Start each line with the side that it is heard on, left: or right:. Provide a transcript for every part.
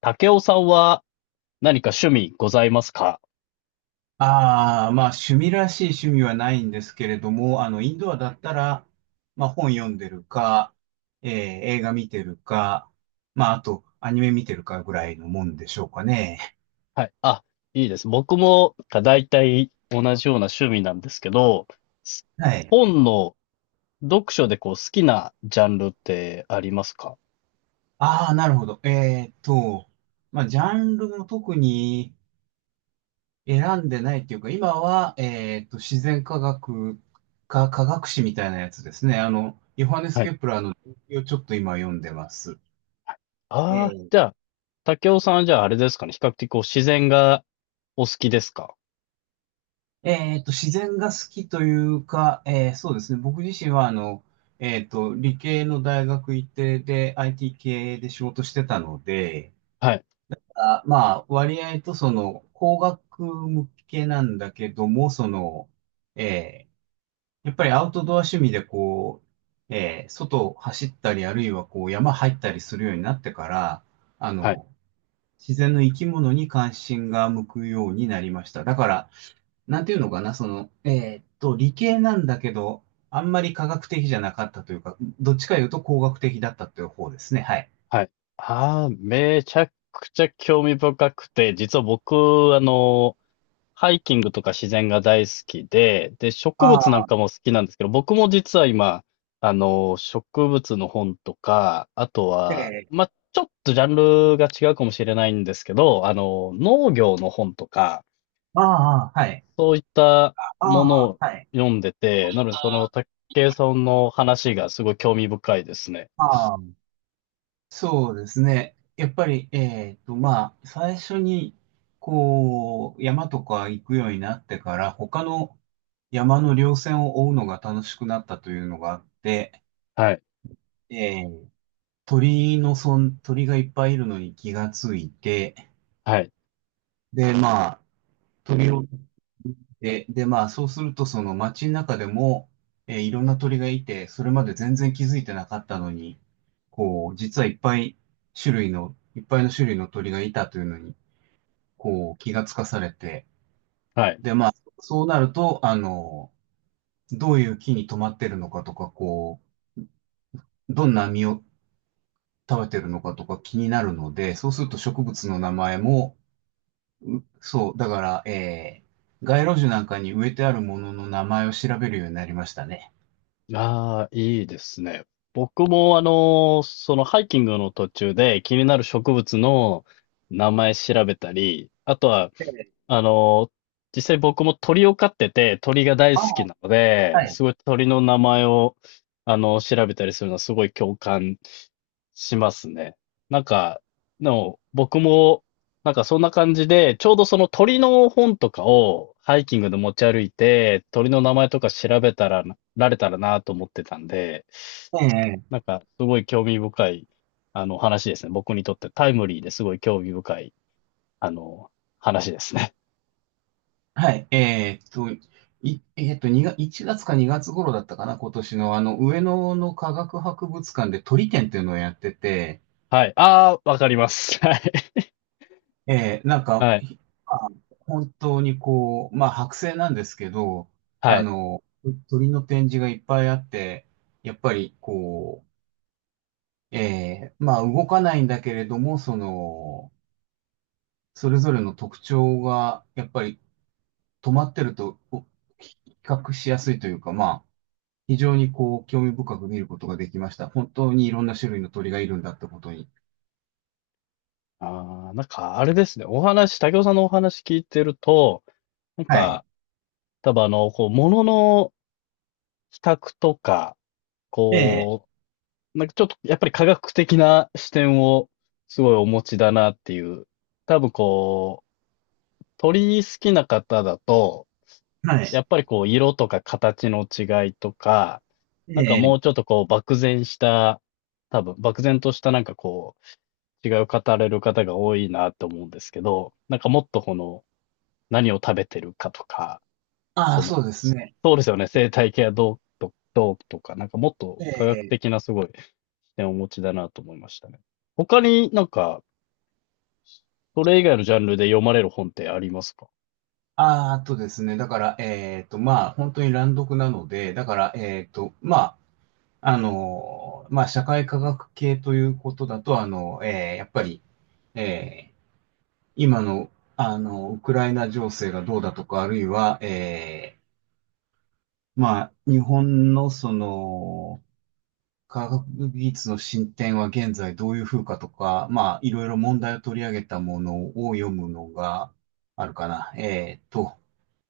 left: 武雄さんは何か趣味ございますか？
right: ああ、まあ趣味らしい趣味はないんですけれども、インドアだったら、まあ本読んでるか、えー映画見てるか、まああとアニメ見てるかぐらいのもんでしょうかね。
left: はい。あ、いいです。僕もだいたい同じような趣味なんですけど、す
right: はい。
left: 本の読書でこう好きなジャンルってありますか？
right: ああ、なるほど。まあジャンルも特に選んでないっていうか、今は、自然科学か科学史みたいなやつですね。ヨハネス・
left: はい。
right: ケプラーの、をちょっと今読んでます。
left: ああ、
right: ええ
left: じゃあ、武雄さんはじゃああれですかね。比較的こう自然がお好きですか？
right: 自然が好きというか、そうですね。僕自身は、理系の大学行ってで、IT 系で仕事してたので、
left: はい。
right: あ、まあ、割合と工学向けなんだけども、えーやっぱりアウトドア趣味でこう、外を走ったり、あるいはこう、山入ったりするようになってから、あ
left: はい。
right: の、自然の生き物に関心が向くようになりました。だから、なんていうのかな、理系なんだけど、あんまり科学的じゃなかったというか、どっちかいうと工学的だったという方ですね。はい。
left: はい。ああ、めちゃくちゃ興味深くて、実は僕、あの、ハイキングとか自然が大好きで、で、
right: あ
left: 植物なん
right: あ、
left: かも好きなんですけど、僕も実は今、植物の本とか、あとは、
right: で、
left: まあ、ちょっとジャンルが違うかもしれないんですけど、農業の本とか、
right: ああ、はい。
left: そういった
right: あ
left: もの
right: あ、
left: を
right: はい。
left: 読んでて、なのでその、竹井さんの話がすごい興味深いですね。
right: ああ、そうですね。やっぱり、まあ、最初に、こう、山とか行くようになってから、他の山の稜線を追うのが楽しくなったというのがあって、
left: はい、
right: えー鳥のそん、鳥がいっぱいいるのに気がついて、
left: はい、
right: で、まあ、鳥をで、で、まあ、そうすると、その街の中でも、いろんな鳥がいて、それまで全然気づいてなかったのに、こう、実はいっぱいの種類の鳥がいたというのに、こう、気がつかされて、
left: はい。
right: で、まあ、そうなると、どういう木に止まってるのかとか、こう、どんな実を食べてるのかとか気になるので、そうすると植物の名前も、そう、だから、街路樹なんかに植えてあるものの名前を調べるようになりましたね。
left: ああ、いいですね。僕もあの、そのハイキングの途中で気になる植物の名前調べたり、あとは
right: ええ、
left: あの、実際僕も鳥を飼ってて、鳥が大
right: あ
left: 好き
right: あ、
left: なので、
right: はい。
left: すごい鳥の名前を、調べたりするのはすごい共感しますね。なんか、でも僕も、なんかそんな感じで、ちょうどその鳥の本とかをハイキングで持ち歩いて、鳥の名前とか調べたら、られたらなと思ってたんで、
right: ええ、
left: なんかすごい興味深い、話ですね。僕にとってタイムリーですごい興味深い、あの、話ですね。
right: はい。2が、1月か2月頃だったかな、今年の、上野の科学博物館で鳥展っていうのをやってて、
left: はい。ああ、わかります。
right: なん
left: はい。
right: か、
left: はい。
right: まあ本当にこう、まあ、剥製なんですけど、
left: は
right: あ
left: い。
right: の、鳥の展示がいっぱいあって、やっぱり、こう、まあ、動かないんだけれども、それぞれの特徴が、やっぱり止まってると、比較しやすいというか、まあ、非常にこう、興味深く見ることができました。本当にいろんな種類の鳥がいるんだってことに。
left: ああ、なんかあれですね。お話、武雄さんのお話聞いてると、なん
right: はい。
left: か、多分あの、こう、ものの比較とか、
right: ええ、
left: こう、なんかちょっとやっぱり科学的な視点をすごいお持ちだなっていう。多分こう、鳥好きな方だと、
right: はい。
left: やっぱりこう、色とか形の違いとか、なんか
right: え
left: も
right: え、
left: うちょっとこう、漠然した、多分漠然としたなんかこう、違う語られる方が多いなと思うんですけど、なんかもっとこの、何を食べてるかとか、
right: ああ、
left: その、
right: そうですね。
left: そうですよね、生態系はどうと、どうとか、なんかもっと
right: え
left: 科学
right: え、
left: 的なすごい視点をお持ちだなと思いましたね。他になんか、それ以外のジャンルで読まれる本ってありますか？
right: ああ、あとですね。だから、まあ、本当に乱読なので、だから、まあ、まあ、社会科学系ということだと、ええ、やっぱり、ええ今の、ウクライナ情勢がどうだとか、あるいは、まあ、日本の科学技術の進展は現在どういう風かとか、まあ、いろいろ問題を取り上げたものを読むのがあるかな。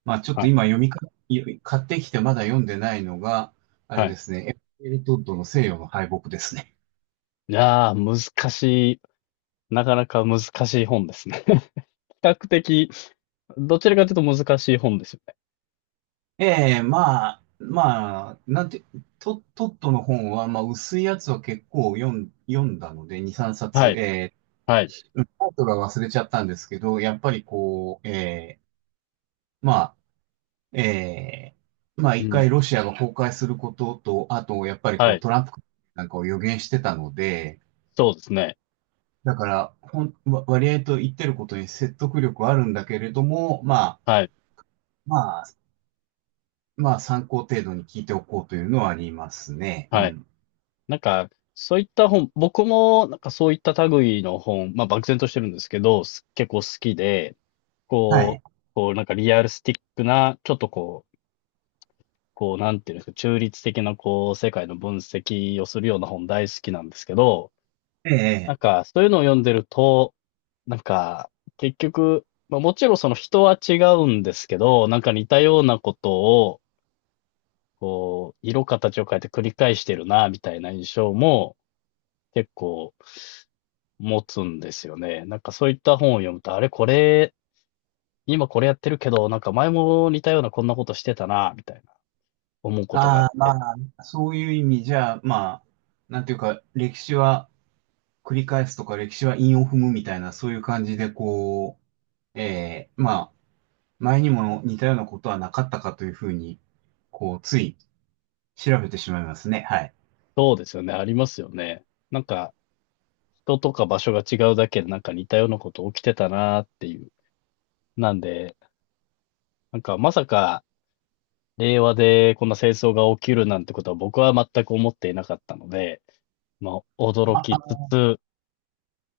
right: まあ、ちょっ
left: は
right: と
left: い。
right: 今読みか、買ってきてまだ読んでないのが、あれ
left: は
right: で
left: い。
right: すね、エルトッドの西洋の敗北ですね。
left: いやー、難しい。なかなか難しい本ですね。比較的、どちらかというと難しい本ですよね。
right: ええ、まあ、まあ、なんて、トットの本は、まあ、薄いやつは結構読んだので、2、3
left: は
right: 冊、
left: い。
right: ええ、
left: はい。
right: うんタイトルは忘れちゃったんですけど、やっぱりこう、ええ、まあ、ええ、まあ、
left: う
right: 一回
left: ん。
right: ロシアが崩壊することと、あと、やっぱり
left: は
right: こう、
left: い。
right: トランプなんかを予言してたので、
left: そうですね。
right: だから、ほん、わ割合と言ってることに説得力はあるんだけれども、
left: はい。
right: まあ、まあ、参考程度に聞いておこうというのはありますね。う
left: はい。
right: ん。
left: なんか、そういった本、僕もなんかそういった類の本、まあ漠然としてるんですけど、結構好きで、
right: は
left: こ
right: い。
left: う、こうなんかリアルスティックな、ちょっとこう、こうなんていうんですか、中立的なこう世界の分析をするような本大好きなんですけど、
right: え
left: なん
right: え。
left: かそういうのを読んでると、なんか結局、まあもちろんその人は違うんですけど、なんか似たようなことを、こう、色形を変えて繰り返してるな、みたいな印象も結構、持つんですよね。なんかそういった本を読むと、あれこれ、今これやってるけど、なんか前も似たようなこんなことしてたな、みたいな思うことがあっ
right: ああ、ま
left: て。
right: あ、そういう意味じゃ、まあ、なんていうか、歴史は繰り返すとか、歴史は韻を踏むみたいな、そういう感じで、こう、ええ、まあ、前にも似たようなことはなかったかというふうに、こう、つい調べてしまいますね。はい。
left: そうですよね、ありますよね。なんか、人とか場所が違うだけでなんか似たようなこと起きてたなっていう。なんで、なんかまさか令和でこんな戦争が起きるなんてことは僕は全く思っていなかったので、ま、驚き
right: あ、
left: つつ、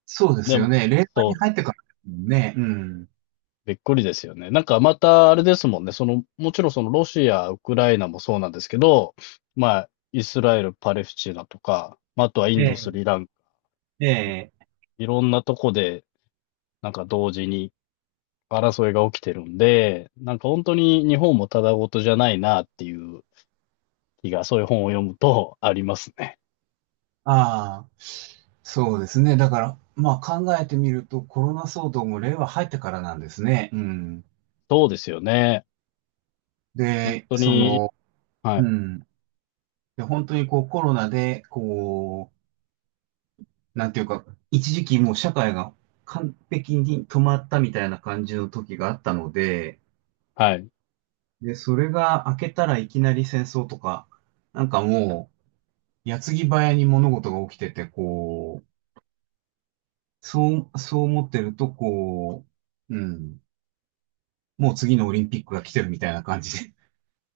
right: そうです
left: で
right: よ
left: も、
right: ね。令和
left: そ
right: に
left: う
right: 入ってからですもんね。うん。
left: びっくりですよね。なんかまたあれですもんね。その、もちろんそのロシア、ウクライナもそうなんですけど、まあ、イスラエル、パレスチナとか、まああとはインド、ス
right: え
left: リランカ、
right: え、ええ。
left: いろんなとこで、なんか同時に争いが起きてるんで、なんか本当に日本もただごとじゃないなっていう気が、そういう本を読むとありますね。
right: ああ、そうですね。だから、まあ考えてみると、コロナ騒動も令和入ってからなんですね。うん。
left: そうですよね。本
right: で、
left: 当に、は
right: う
left: い、
right: ん。で、本当にこうコロナで、こう、なんていうか、一時期もう社会が完璧に止まったみたいな感じの時があったので、
left: はい。
right: で、それが明けたらいきなり戦争とか、なんかもう、矢継ぎ早に物事が起きてて、こう、そう思ってると、こう、うん、もう次のオリンピックが来てるみたいな感じで、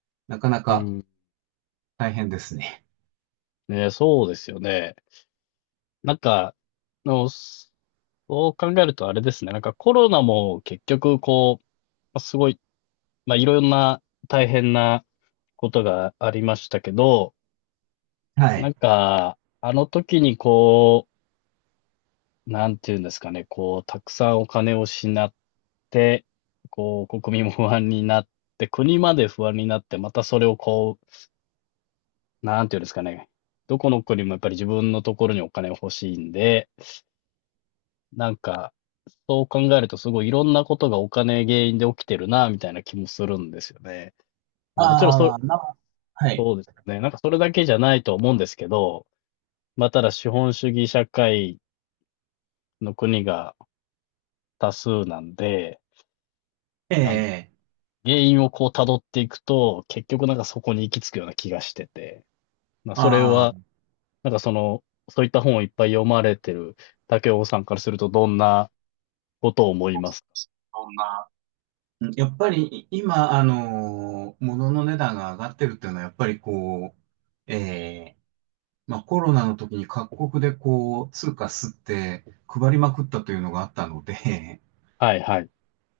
right: なかな
left: う
right: か
left: ん、
right: 大変ですね。
left: ね、そうですよね。なんか、の、そう考えるとあれですね。なんかコロナも結局こう、まあすごい、まあいろんな大変なことがありましたけど、
right: は
left: な
right: い。
left: んか、あの時にこう、なんていうんですかね、こう、たくさんお金を失って、こう、国民も不安になって、国まで不安になって、またそれをこう、なんていうんですかね、どこの国もやっぱり自分のところにお金欲しいんで、なんか、そう考えるとすごいいろんなことがお金原因で起きてるな、みたいな気もするんですよね。まあもちろんそれ、
right: ああ、はい。
left: そうですよね。なんかそれだけじゃないと思うんですけど、まあただ資本主義社会の国が多数なんで、
right: え
left: なんか
right: え、
left: 原因をこう辿っていくと、結局なんかそこに行き着くような気がしてて、まあそれ
right: あ
left: は、
right: あ、
left: なんかその、そういった本をいっぱい読まれてる竹尾さんからするとどんなことを思います
right: そんなやっぱり今、物の値段が上がってるっていうのは、やっぱりこう、えーまあコロナの時に各国でこう、通貨吸って配りまくったというのがあったので、
left: か？はいはい。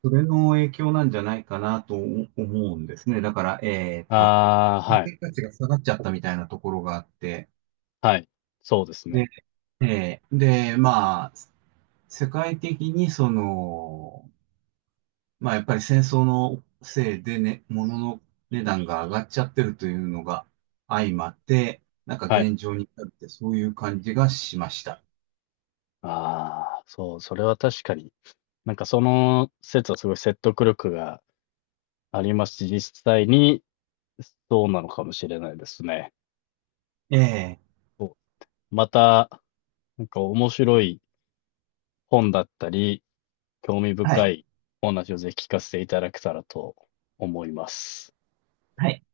right: それの影響なんじゃないかなと思うんですね。だから、貨
left: ああ、はい。
right: 幣価値が下がっちゃったみたいなところがあって、
left: はい。そうです
right: で、
left: ね。
right: えーで、まあ、世界的にまあ、やっぱり戦争のせいでね、物の値段が上がっちゃってるというのが相まって、なんか
left: はい。
right: 現状に至るってそういう感じがしました。
left: ああ、そう、それは確かに。なんかその説はすごい説得力がありますし、実際にそうなのかもしれないですね。
right: ええ、
left: そう。また、なんか面白い本だったり、興味
right: は
left: 深
right: い。
left: いお話をぜひ聞かせていただけたらと思います。
right: はい。